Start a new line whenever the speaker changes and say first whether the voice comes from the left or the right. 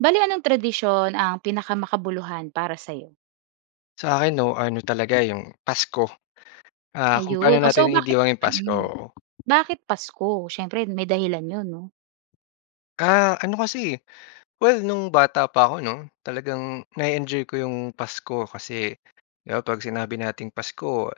right: Bale anong tradisyon ang pinaka-makabuluhan para sa'yo?
left: Sa akin 'no, ano talaga, yung Pasko. Ah, kung paano
right: Ayon. Ooh,
left: natin
right: so bakit
left: naidiwang 'yung Pasko,
right: mm.
left: oo.
right: Bakit Pasko? Siyempre may dahilan 'yon 'no.
left: Ah, ano kasi eh, well no'ng bata pa ako 'no, talagang na-e-enjoy ko 'yong Pasko kasi 'di ba 'pag sinabi nating Pasko,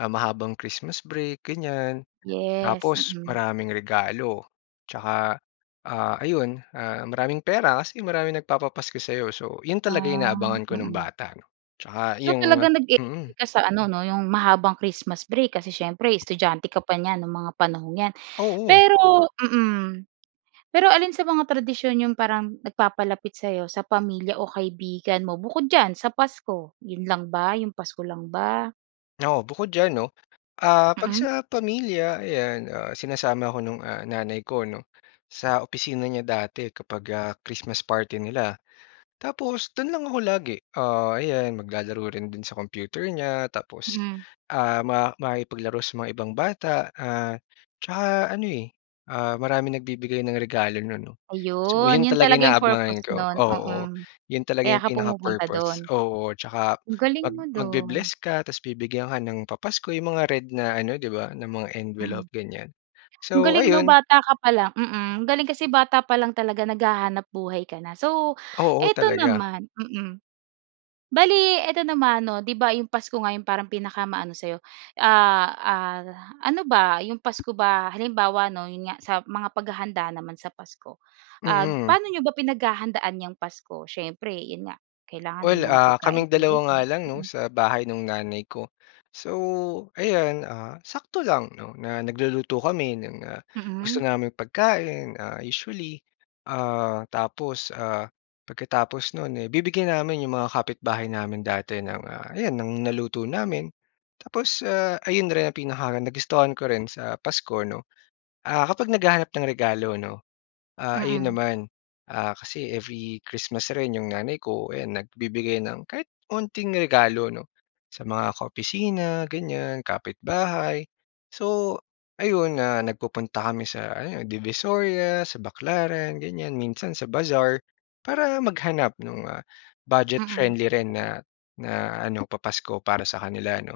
left: ah, mahabang Christmas break ganyan.
right: Yes,
left: Tapos
right: mm.
left: maraming regalo tsaka, ah, ayon, ah, maraming pera kasi maraming nagpapapasko sa'yo. So, 'yon talaga
right: Ah.
left: inaabangan ko no'ng
right: Mm.
left: bata 'no. Tsaka
right: So
left: 'yong
right: talagang
left: mm.
right: nag-eenjoy ka sa ano 'no, 'yong mahabang Christmas break kasi siyempre estudyante ka pa niyan no'ng mga panahong 'yan.
left: Oo.
right: Pero mm. Pero alin sa mga tradisyon 'yong parang nagpapalapit sa'yo sa pamilya o kaibigan mo bukod diyan sa Pasko? 'Yon lang ba? 'Yong Pasko lang ba?
left: Oo. Bukod diyan 'no, ah, 'pag
right: Mm.
left: sa pamilya ayan, ah, sinasama ako nung, ah, nanay ko 'no, sa opisina niya dati kapag, ah, Christmas party nila. Tapos do'n lang ako lagi. Ah, ayan, maglalaro rin do'n sa computer niya tapos,
right: Mhm.
left: ah, ma makikipaglaro sa mga ibang bata, ah, tsaka ano eh, ah, maraming nagbibigay ng regalo no'n 'no. So
right: Ayon.
left: 'yon
right: 'Yon
left: talaga
right: talaga 'yong purpose
left: inaabangan ko
right: no'n,
left: oo.
right: mm.
left: 'Yon talaga
right: Kaya
left: 'yong
right: ka pumupunta do'n.
left: pinaka-purpose oo. Tsaka
right: Ang galing
left: mag
right: mo do'n.
left: magbe-bless ka tapos bibigyan ka ng papasko 'yong mga red na ano 'di ba, na mga
right: Mm.
left: envelope, ganyan.
right: Ang
left: So,
right: galing 'no,
left: ayun.
right: bata ka pa lang mm. Ang galing kasi bata pa lang talaga naghahanap-buhay ka na. So,
left: Oo,
right: eto
left: talaga.
right: naman mm. Bale eto naman 'no, 'di ba 'yong Pasko nga 'yong parang pinaka-maano sa'yo, ah, ah, ano ba? 'Yong Pasko ba Halimbawa 'no, 'yon nga, sa mga paghahanda naman sa Pasko, ah,
left: Mm.
right: paano n'yo ba pinaghahandaan 'yang Pasko? Siyempre 'yon nga, kailangan may
left: Well,
right: mga
left: ah,
right: pagkain
left: kaming
right: talaga
left: dalawa nga
right: diyan.
left: lang 'no
right: Mm.
left: sa bahay nung nanay ko. So, ayan, ah, sakto lang 'no na nagluluto kami ng, ah, gusto
right: Mm.
left: naming pagkain, ah, usually. Ah, tapos, ah, pagkatapos no'n eh bibigyan namin 'yong mga kapitbahay namin dati ng, ah, ayan ng naluto namin. Tapos, ah, ayon rin ang pinaka-nagustuhan ko rin sa Pasko 'no, ah, kapag naghahanap ng regalo 'no. Ah, ayon
right: Mm.
left: naman, ah, kasi every Christmas rin 'yong nanay ko, ayan nagbibigay ng kahit onting regalo 'no sa mga ka-opisina ganyan, kapit-bahay. So ayon, ah, nagpupunta kami sa ano, Divisoria, sa Baclaran ganyan, minsan sa bazaar para maghanap no'ng, ah,
right: Mm.
left: budget-friendly rin na na ano, papasko para sa kanila 'no.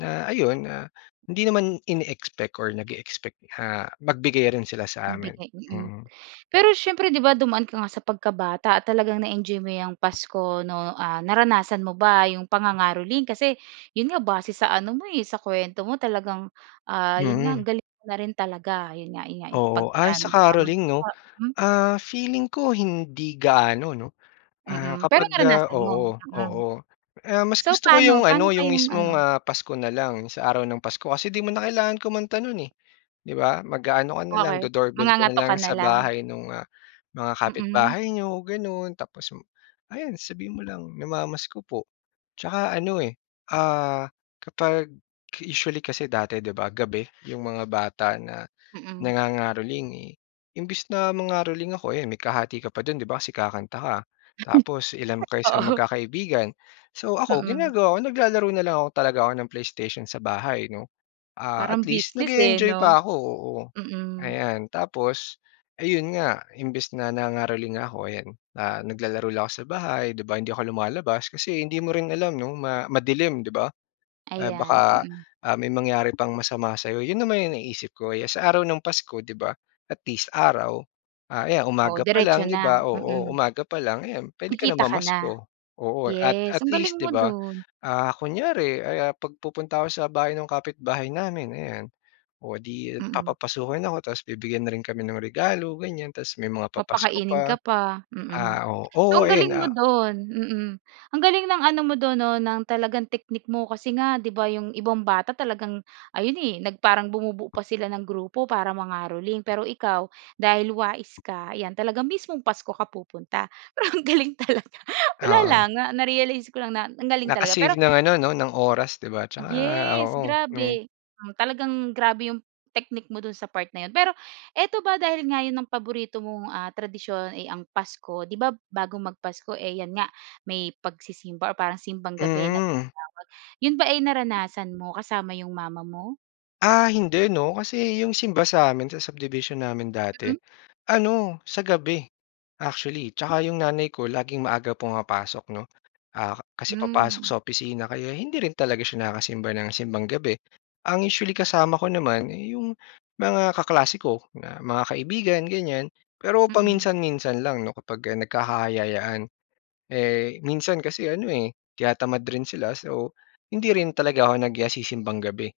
left: Na ayon, ah, hindi naman ine-expect or nage-expect na magbigay rin sila sa amin.
right: Magbigay, mm.
left: Mm.
right: Pero siyempre 'di ba dumaan ka nga sa pagkabata talagang na-enjoy mo 'yang Pasko 'no? Ah, naranasan mo ba 'yong pangangaroling? Kasi 'yon nga, base sa ano mo eh, sa kuwento mo talagang, ah, 'yon nga, ang
left: Mm.
right: galing mo na rin talaga. 'Yon nga 'yon nga
left: Oo. Ah,
right: pagka
left: yung sa caroling
right: namamasko
left: 'no?
right: ka, mm.
left: Ah feeling ko, hindi gaano 'no. Ah,
right: Mm. Pero
left: kapag, ah
right: naranasan mo?
left: oo,
right: Mm.
left: oo. Ah, mas
right: So
left: gusto ko 'yong
right: paano? Paano
left: ano, 'yong
right: kayong
left: mismong,
right: ano
left: ah, Pasko na lang, sa araw ng Pasko kasi 'di mo na kailangan kumanta no'n eh, 'di ba. Mag-aano ka na lang,
right: Okey.
left: do-doorbell ka na
right: Mangangatok
left: lang
right: ka na
left: sa
right: lang.
left: bahay no'ng, ah, mga
right: Mm.
left: kapitbahay n'yo gano'n. Tapos m ayan sabihin mo lang, "Namamasko po." Tsaka ano eh, ah, kapag usually kasi dati 'di ba, gabi 'yong mga bata na
right: Mm.
left: nangangaroling eh. Imbes na mangaroling ako, ayon may kahati ka pa do'n 'di ba kasi kakanta ka tapos ilan kayo sa
right: Oo.
left: magkakaibigan. So ako,
right: Mm.
left: ginagawa ko, naglalaro na lang ako talaga ako ng PlayStation sa bahay 'no. Ah, at
right: Parang
left: least,
right: business eh
left: nag-eenjoy
right: 'no?
left: pa ako, oo.
right: Mm.
left: Ayan. Tapos ayon nga, imbes na nangangaroling nga ako, ayan, ah, na naglalaro lang ako sa bahay 'di ba, hindi ako lumalabas. Kasi hindi mo rin alam 'no ma madilim 'di ba? Ah,
right: Ayan,
left: baka,
right: mm.
left: ah, may mangyari pang masama sa'yo. 'Yon naman yung naiisip ko, 'yan sa araw ng Pasko 'di ba, at least araw. Ah, ayan
right: Oo,
left: umaga pa
right: diretso
left: lang 'di
right: na.
left: ba oo,
right: Mm.
left: umaga pa lang ayan, puwede ka na
right: Kikita ka na.
left: mamasko. Oo at at
right: Yes, ang galing
left: least 'di
right: mo
left: ba,
right: do'n.
left: ah, kunyari ay, ah, 'pag pupunta ako sa bahay ng kapitbahay namin, ayan. O 'di
right: Mm.
left: papapasukin ako tapos bibigyan na rin kami ng regalo ganyan tapos may mga papasko
right: Papakainin ka
left: pa.
right: pa. Mm.
left: Ah, o
right: So
left: oo
right: ang
left: ayan,
right: galing mo
left: ah
right: do'n, mm. Ang galing ng ano mo do'n 'no ng talagang technique mo, kasi nga 'di ba 'yong ibang bata talagang ayon eh nag parang bumubuo pa sila ng grupo para mangaroling. Pero ikaw, dahil wais ka, ayan, talaga mismong Pasko ka pupunta. Pero ang galing talaga. Wala
left: Oo.
right: lang, na na-realize ko lang na ang galing talaga.
left: Naka-save
right: Pero
left: ng ano 'no, ng oras 'di ba. Tsaka,
right: Yes.
left: oo nung
right: Grabe. Hmm, talagang grabe yung technique mo do'n sa part na yun. Pero, eto ba dahil nga yun ang paborito mong, ah, tradisyon ay ang Pasko, 'di ba bago mag-Pasko eh 'yan nga may pagsisimba or parang Simbang Gabi na
left: Mm.
right: tinatawag, yun ba ay naranasan mo kasama 'yong mama mo?
left: Ah, hindi 'no, kasi yung simba sa'min sa subdivision namin dati
right: Mm.
left: ano, sa gabi, actually. 'Tsaka yung nanay ko laging maaga pumapasok, 'no, ah, ka kasi papasok
right: Hmm.
left: sa opisina kaya hindi rin talaga siya nakakasimba ng Simbang Gabi. Ang usually kasama ko naman, eh, yung mga kaklase ko na mga kaibigan, ganyan. Pero
right: Mm.
left: paminsan-minsan lang 'no, kapag ah, nagkakayayaan. Eh, minsan kasi ano, eh, tinatamad rin sila so, hindi rin talaga ako nag, ah, si-Simbang Gabi.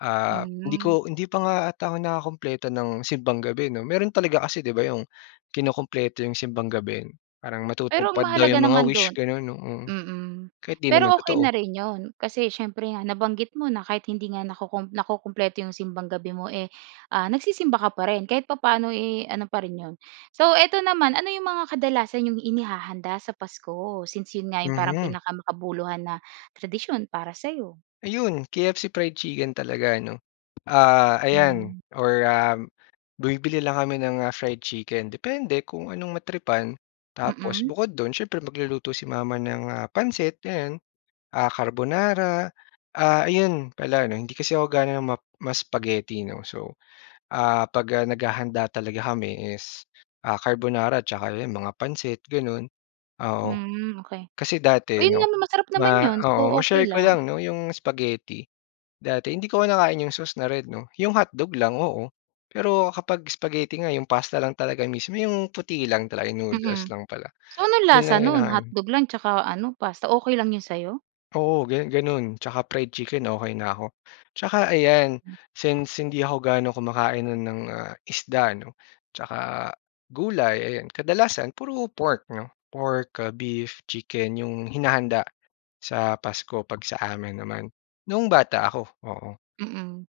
left: Ah, hindi
right: Hmm.
left: ko hindi pa nga 'ata ako nakakumpleto ng Simbang Gabi, 'no. Meron talaga kasi di ba yung kinukumpleto yung Simbang Gabi parang
right: Pero ang
left: matutupad daw
right: mahalaga
left: yung mga
right: naman
left: wish
right: dun
left: ganun 'no, oo.
right: mm,
left: Kahit di naman
right: pero okey na
left: totoo.
right: rin yun kasi siyempre nga nabanggit mo na kahit hindi nga nakukum nakukumpleto yung Simbang Gabi mo eh, ah, nagsisimba ka pa rin kahit papaano eh, ano pa rin yun. So, ito naman, ano yung mga kadalasan yung inihahanda sa Pasko since yun nga yung parang
left: Mhm.
right: pinakamakabuluhan na tradisyon para sa'yo?
left: Ayun, KFC fried chicken talaga, 'no. Ah ayan
right: Hmm.
left: or, um, bumibili lang kami ng ah, fried chicken, depende kung anong matripan. Tapos
right: Mm.
left: bukod dun siyempre magluluto si mama ng, ah, pansit ayan, ah, carbonara. Ah, ayun pala 'no, hindi kasi ako gaano ma ma-spaghetti, 'no. So, ah, 'pag, ah, naghahanda talaga kami is, ah, carbonara at tsaka yan, mga pansit ganun, oo.
right: Hmm, okey.
left: Kasi
right: Oh
left: dati
right: yun
left: 'no,
right: nga, masarap naman
left: ma
right: yun. So,
left: oo,
right: okey
left: ma-share ko
right: lang.
left: lang, 'no, yung spaghetti. Dati hindi ko kinakain yung sauce na red 'no, yung hotdog lang, oo. Pero kapag spaghetti nga, yung pasta lang talaga mismo, yung puti lang talaga, yung noodles
right: Mm.
left: lang pala,
right: So, anong
left: yung
right: lasa
left: ang
right: nun?
left: kinakain.
right: Hotdog lang 'tsaka ano, pasta. Okey lang yun sa'yo?
left: Oo, ganu ganun 'tsaka fried chicken, okey na ako. 'Tsaka ayan, since hindi ako gaano kumakain nun ng, ah, isda no, 'tsaka gulay, ayan. Kadalasan puro pork 'no, pork ah, beef, chicken yung hinahanda sa Pasko 'pag sa amin naman noong bata ako, oo.
right: Mm.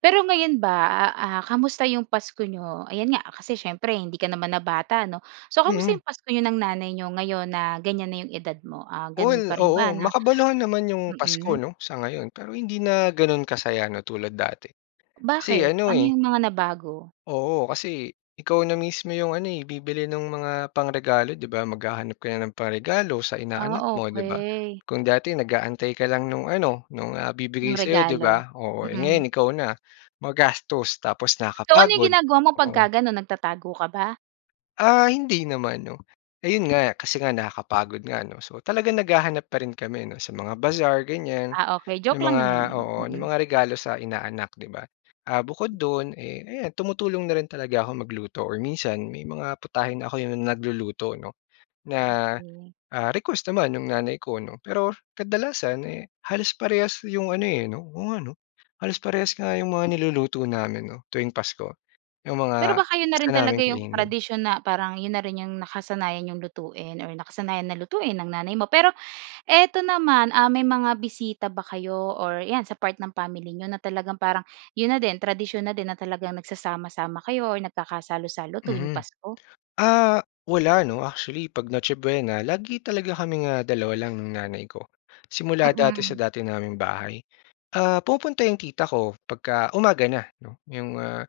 right: Pero ngayon ba ah ah, kumusta yung Pasko niyo? Ayan nga, kasi siyempre hindi ka naman na bata, 'no? So kumusta yung
left: Mm.
right: Pasko niyo ng nanay niyo ngayon na ganyan na yung edad mo, um, ganun
left: Well,
right: pa rin
left: oo.
right: ba na
left: Makabaluhan naman yung Pasko
right: mm?
left: 'no, sa ngayon. Pero hindi na ganun ka saya 'no tulad dati. Kasi
right: Bakit?
left: ano
right: Ano
left: eh
right: yung mga nabago?
left: Oo, kasi ikaw na mismo yung ano, eh, bibili nung mga pangregalo, di ba? Maghahanap ka na ng pangregalo sa
right: Ah,
left: inaanak mo di ba?
right: okey.
left: Kung dati nag-aantay ka lang nung ano, nung ah, ibibigay
right: Ng
left: sa'yo 'di
right: regalo?
left: ba, oo,
right: Mm.
left: ngayon ikaw na. Magastos tapos
right: So, ano yung
left: nakapagod,
right: ginagawa mo
left: oo.
right: pagka ganun nagtatago ka ba?
left: Ah, hindi naman, 'no? Ayon nga, kasi nga nakakapagod nga, 'no? So talagang naghahanap pa rin kami, 'no, sa mga bazaar, ganyan.
right: Ah, okey,
left: 'Yong
right: joke lang
left: mga
right: naman 'yon.
left: oo, no'ng
right: Mm.
left: mga regalo sa inaanak, 'di ba? Ah, bukod do'n, eh, ayan, tumutulong na rin talaga ako magluto or minsan may mga putahe na ako 'yong nagluluto, 'no, na,
right: Okey.
left: ah, request naman no'ng nanay ko, 'no. Pero, kadalasan, eh, halos parehas 'yong ano, eh, 'no. Oo nga, 'no? Halos parehas nga 'yong mga niluluto namin, 'no, tuwing Pasko, 'yong
right: Pero
left: mga
right: baka 'yon na
left: gusto
right: rin talaga
left: naming
right: 'yong
left: kainin.
right: tradisyon na parang 'yon na rin 'yong nakasanayan n'yong lutuin or nakasanayan na lutuin ng nanay mo. Pero ito naman, ah, may mga bisita ba kayo or 'yan, sa part ng family niyo na talagang parang 'yon na din, tradisyon na din na talagang nagsasama-sama kayo or nagkakasalo-salo tuwing
left: Mhm.
right: Pasko?
left: Ah, wala, 'no, actually, 'pag Noche Buena lagi talaga kaming, ah, dalawa lang ng nanay ko. Simula dati
right: Mm.
left: sa dati naming bahay. Ah, pumupunta 'yong tita ko, 'pagka umaga na, 'no, 'yong, ah,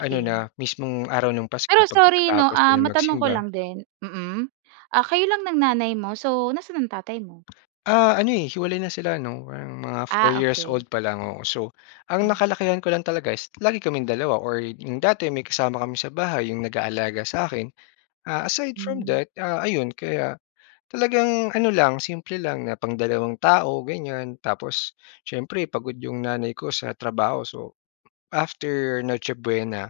left: ano na mismong araw no'ng Pasko,
right: Pero
left: 'pag
right: sorry, 'no,
left: nakatapos
right: ah,
left: silang
right: matanong ko
left: magsimba.
right: lang din. Mm. Ah, kayo lang ng nanay mo, so nasa'n ang tatay mo?
left: Ah, ano, eh, hiwalay na sila no'ng no'ng mga 4
right: Ah,
left: years
right: okey.
left: old pa lang ako. So, ang
right: Hmm.
left: nakalakihan ko lang talaga is lagi kaming dalawa or 'yong dati may kasama kami sa bahay, 'yong nag-aalaga sa'kin. Ah, aside from
right: Hmm.
left: that, ah, ayon, kaya talagang ano lang, simple lang na pangdalawang tao, ganyan. Tapos, siyempre pagod 'yong nanay ko sa trabaho, so after Noche Buena,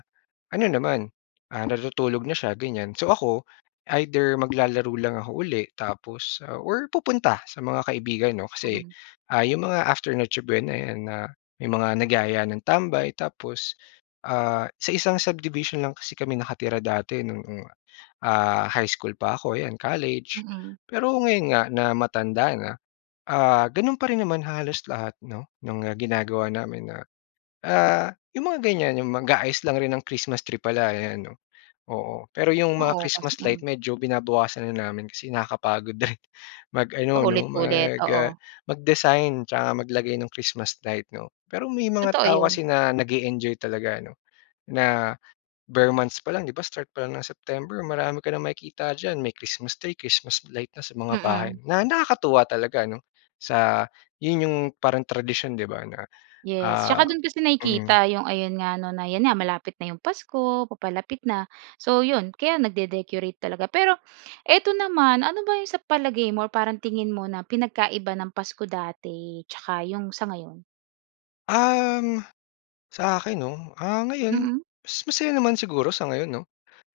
left: ano naman, ah, natutulog na siya, ganyan. So ako, either maglalaro lang ako uli tapos, ah, or pupunta sa mga kaibigan, 'no. Kasi,
right: Mhm.
left: ah, 'yong mga after Noche Buena 'yan, ah, may mga nagyaya ng tambay. Tapos, ah, sa isang subdivision lang kasi kami nakatira dati no'ng, ah, high school pa ako, 'yan college.
right: Mm.
left: Pero ngayon nga na matanda na, ah, gano'n pa rin naman halos lahat, 'no, no'ng ginagawa namin na, ah, 'yong mga ganyan, 'yong mag-aayos lang rin ng Christmas tree pala, ayan, 'no. Oo, pero 'yong mga
right: Oo, kasi
left: Christmas light
right: mm.
left: medyo binabawasan na namin kasi nakakapagod din mag-ano, 'no,
right: Paulit-ulit,
left: mag, ah,
right: oo.
left: mag-design 'tsaka maglagay no'ng Christmas light, 'no? Pero may mga
right: Totoo
left: tao
right: 'yon.
left: kasi na nag-e-enjoy talaga, 'no? Na ber months pa lang, 'di ba, start pa lang ng September marami ka nang makikita diyan, may Christmas tree, Christmas light na sa mga bahay,
right: Mm.
left: na nakakatuwa talaga, 'no, sa 'yon 'yong parang tradisyon, 'di ba, na,
right: Yes,
left: ah
right: 'tsaka do'n kasi
left: mm.
right: nakikita 'yong ayon nga, 'no, na 'yan nga, malapit na 'yong Pasko, papalapit na, so 'yon, kaya nagde-decorate talaga. Pero ito naman, ano ba 'yong sa palagay mo or parang tingin mo na pinagkaiba ng Pasko dati 'tsaka 'yong sa ngayon?
left: Um, sa akin 'no, ah, ngayon
right: Mm.
left: mas masaya naman siguro sa ngayon 'no.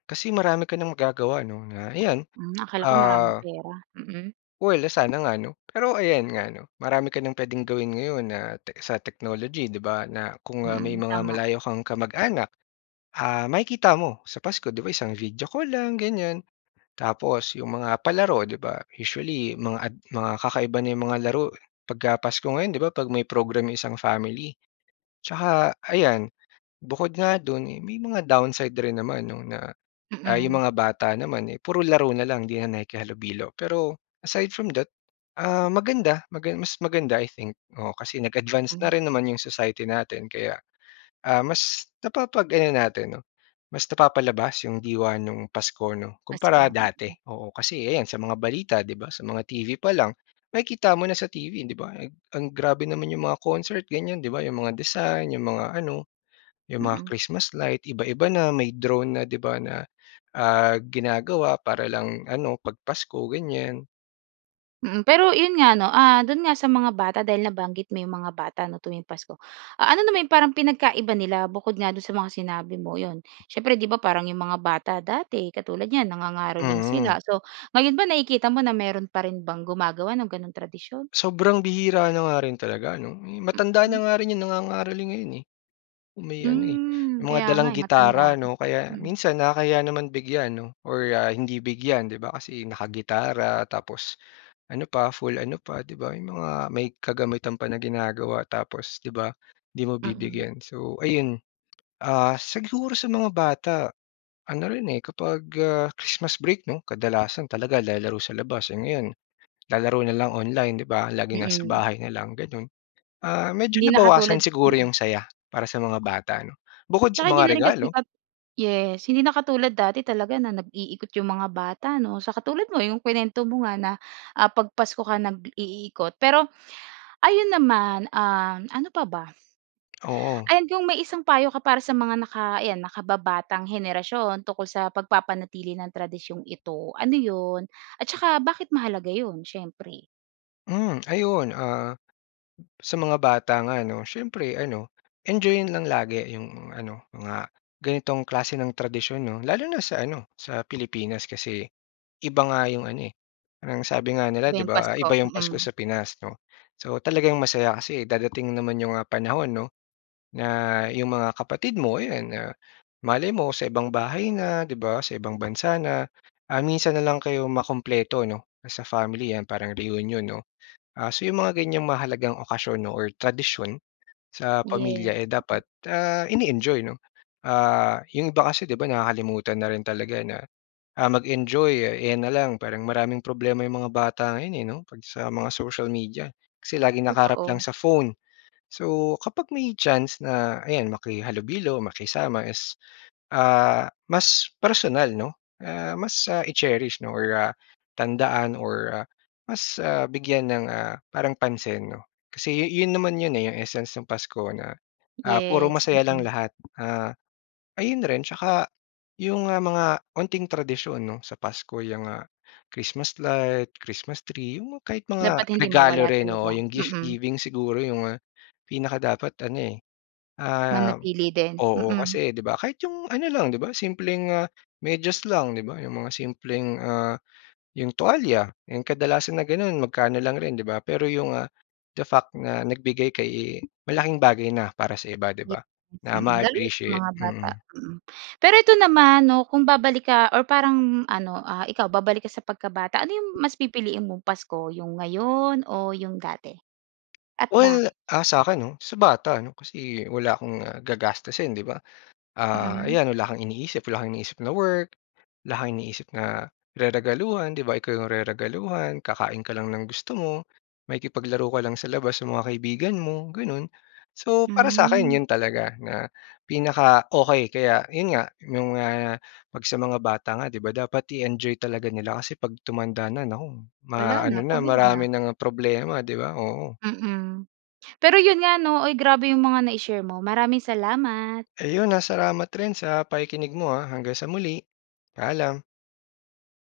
left: Kasi marami ka ng magagawa 'no na, ayan.
right: Hmm, akala ko maraming
left: Ah
right: pera. Mm.
left: Well, sana nga ano. Pero ayan nga 'no, marami ka nang puwedeng gawin ngayon na tech sa technology 'di ba na kung, ah, may
right: Mm,
left: mga
right: tama.
left: malayo kang kamag-anak, ah, makikita mo sa Pasko, di ba isang video call lang, ganyan. Tapos 'yong mga palaro 'di ba usually mga ad mga kakaiba na 'yong mga laro eh pagka pasko ngayon 'di ba, 'pag may program yung isang family. Tsaka ayan, bukod nga do'n eh may mga downside rin naman 'no na, ah, yung
right: Mm.
left: mga bata naman eh puro laro na lang, hindi na nakikihalubilo. Pero aside from that, ah, maganda magan mas maganda i think. Oo, kasi nag-advance na rin naman yung society natin. Kaya, ah, mas napapag ano natin 'no, mas napapalabas yung diwa nung Pasko 'no kumpara
right: Pasko,
left: dati.
right: mm.
left: Oo, kasi ayan sa mga balita 'di ba, sa mga TV pa lang, makikita mo na sa TV 'di ba ang grabe naman yung mga concert ganyan 'di ba, yung mga design, yung mga ano, yung mga
right: Mm.
left: Christmas light, iba-iba na. May drone na di ba na, ah, ginagawa para lang ano, 'pag pasko ganyan.
right: Mm, pero 'yon nga 'no, ah, do'n nga sa mga bata dahil nabanggit mo 'yong mga bata ano tuwing Pasko. Ah, ano naman 'yong parang pinagkaiba nila bukod nga do'n sa mga sinabi mo? 'Yon, siyempre 'di ba, parang 'yong mga bata dati, katulad niyan nangangaroling
left: Mm.
right: sila. So, ngayon ba nakikita mo na mayro'n pa rin bang gumagawa ng gano'n tradisyon?
left: Sobrang bihira na nga rin talaga ano. Matanda na
right: Mhm.
left: nga rin 'yong nangangaroling ngayon eh. Yung may ano eh,
right: Hmm,
left: may mga
right: kaya nga
left: dalang
right: eh, matanda,
left: gitara 'no, kaya
right: mm.
left: minsan nakakahiya naman bigyan 'no, or ah, hindi bigyan, 'di ba, kasi nakagitara tapos ano pa full ano pa, 'di ba, may mga may kagamitan pa na ginagawa, tapos, 'di ba, 'di mo
right: Mm.
left: bibigyan, so ayun. Ah, siguro sa mga bata, ano rin eh, kapag ah, Christmas break 'no, kadalasan talaga lalaro sa labas, ngayon lalaro na lang online, 'di ba, laging nasa
right: Mm.
left: bahay na lang gano'n. Ah, medyo
right: Hindi na
left: nabawasan
right: katulad
left: siguro
right: mm.
left: 'yong saya, para sa mga bata ano, bukod sa
right: Tsaka
left: mga
right: hindi na rin
left: regalo.
right: kasipag yes hindi na katulad dati talaga na nag-iikot yung mga bata 'no, sa katulad mo yung kinuwento mo nga na, ah, 'pag Pasko ka nag-iikot, pero, ayun naman, um, ano pa ba?
left: Oo.
right: Ayan, kung may isang payo ka para sa mga naka ayan, nakababatang henerasyon tungkol sa pagpapanatili ng tradisyong ito, ano yun? At saka bakit mahalaga yun? Siyempre.
left: Mm, ayon ah, sa mga bata nga ano, siyempre ano, enjoy-yin lang lagi 'yong ano, mga ganitong klase ng tradisyon, 'no? Lalo na sa ano, sa Pilipinas kasi, iba nga 'yong ano eh. Ang sabi nga nila
right: Iba
left: 'di
right: yung
left: ba, ah,
right: pasko,
left: iba 'yong Pasko
right: mm.
left: sa Pinas 'no? So talagang masaya kasi dadating naman 'yong mga panahon 'no, na yung mga kapatid mo, 'yan ah, malay mo sa ibang bahay na, 'di ba, sa ibang bansa na, ah, minsan na lang kayo makumpleto 'no, as a family yan parang reunion 'no. Ah, so 'yong mga ganyang mahalagang okasyon 'no or tradisyon, sa pamilya,
right: Yes,
left: eh, dapat,
right: mm.
left: ah, ini-enjoy 'no. Ah, 'yong iba kasi 'di ba, nakakalimutan na rin talaga na, ah, mag-enjoy, ayan na lang. Parang maraming problema yung mga bata ngayon eh, 'no? 'Pag sa mga social media, kasi laging nakaharap lang
right: Totoo.
left: sa phone. So, kapag may chance na, ayan makihalubilo, makisama, is ah, mas personal 'no, ah, mas, ah, i-cherish 'no or ah, tandaan or ah, mas ah, bigyan ng ah, parang pansin 'no. Kasi yu yun naman yun eh, yung essence ng Pasko na, ah, puro
right: Yes,
left: masaya lang
right: mm.
left: lahat. Ah, ayun rin tsaka, 'yong ah, mga konting tradisyon 'no, sa Pasko yung ah, Christmas Light, Christmas tree, 'yon mang kahit mga,
right: Dapat hindi
left: regalo
right: mawala
left: rin, oo,
right: talaga,
left: 'yong gift
right: mm.
left: giving siguro 'yong ah, pinakadapat ano eh, ah
right: Manatili din,
left: oo,
right: mm.
left: kasi 'di ba, kahit 'yong ano lang, 'di ba, simpleng ah, medyas lang, 'di ba? 'Yong mga simpleng ah, 'yong tuwalya, 'yong kadalasan na gano'n, magkano lang rin, 'di ba. Pero 'yong ah, the fact na nagbigay ka eh, malaking bagay na para sa iba, 'di ba,
right: Yes,
left: na
right: mm. Lalo na sa
left: ma-appreciate,
right: mga bata,
left: mm.
right: mm. Pero ito naman 'no, kung babalik ka, or parang ano, ah, ikaw babalik ka sa pagkabata, ano 'yong mas pipiliin mong Pasko, 'yong ngayon o 'yong dati, at
left: Well,
right: bakit?
left: ah, sa'kin 'no. Sa bata 'no, kasi wala akong ah, gagastusin 'di ba, ah,
right: Mm.
left: ayan, wala kang iniisip, wala kang iniisip na work, wala kang iniisip na, reregaluhan, 'di ba, ikaw 'yong reregaluhan, kakain ka lang ng gusto mo, makikipaglaro ka lang sa labas, sa mga kaibigan mo, gano'n. So, para sa'kin
right: Mm.
left: 'yon talaga, na pinaka-okey kaya 'yon nga, 'yong mga, 'pag sa mga bata nga 'di ba dapat i-enjoy talaga nila kasi 'pag tumanda na, naku
right: Wala
left: ma ano
right: na,
left: na
right: pagod na.
left: marami ng problema 'di ba, oo.
right: Mm, pero 'yon nga 'no, uy, grabe 'yong mga nai-share mo, maraming salamat.
left: Ayun ah, salamat rin sa pakikinig mo ah, hanggang sa muli, paalam.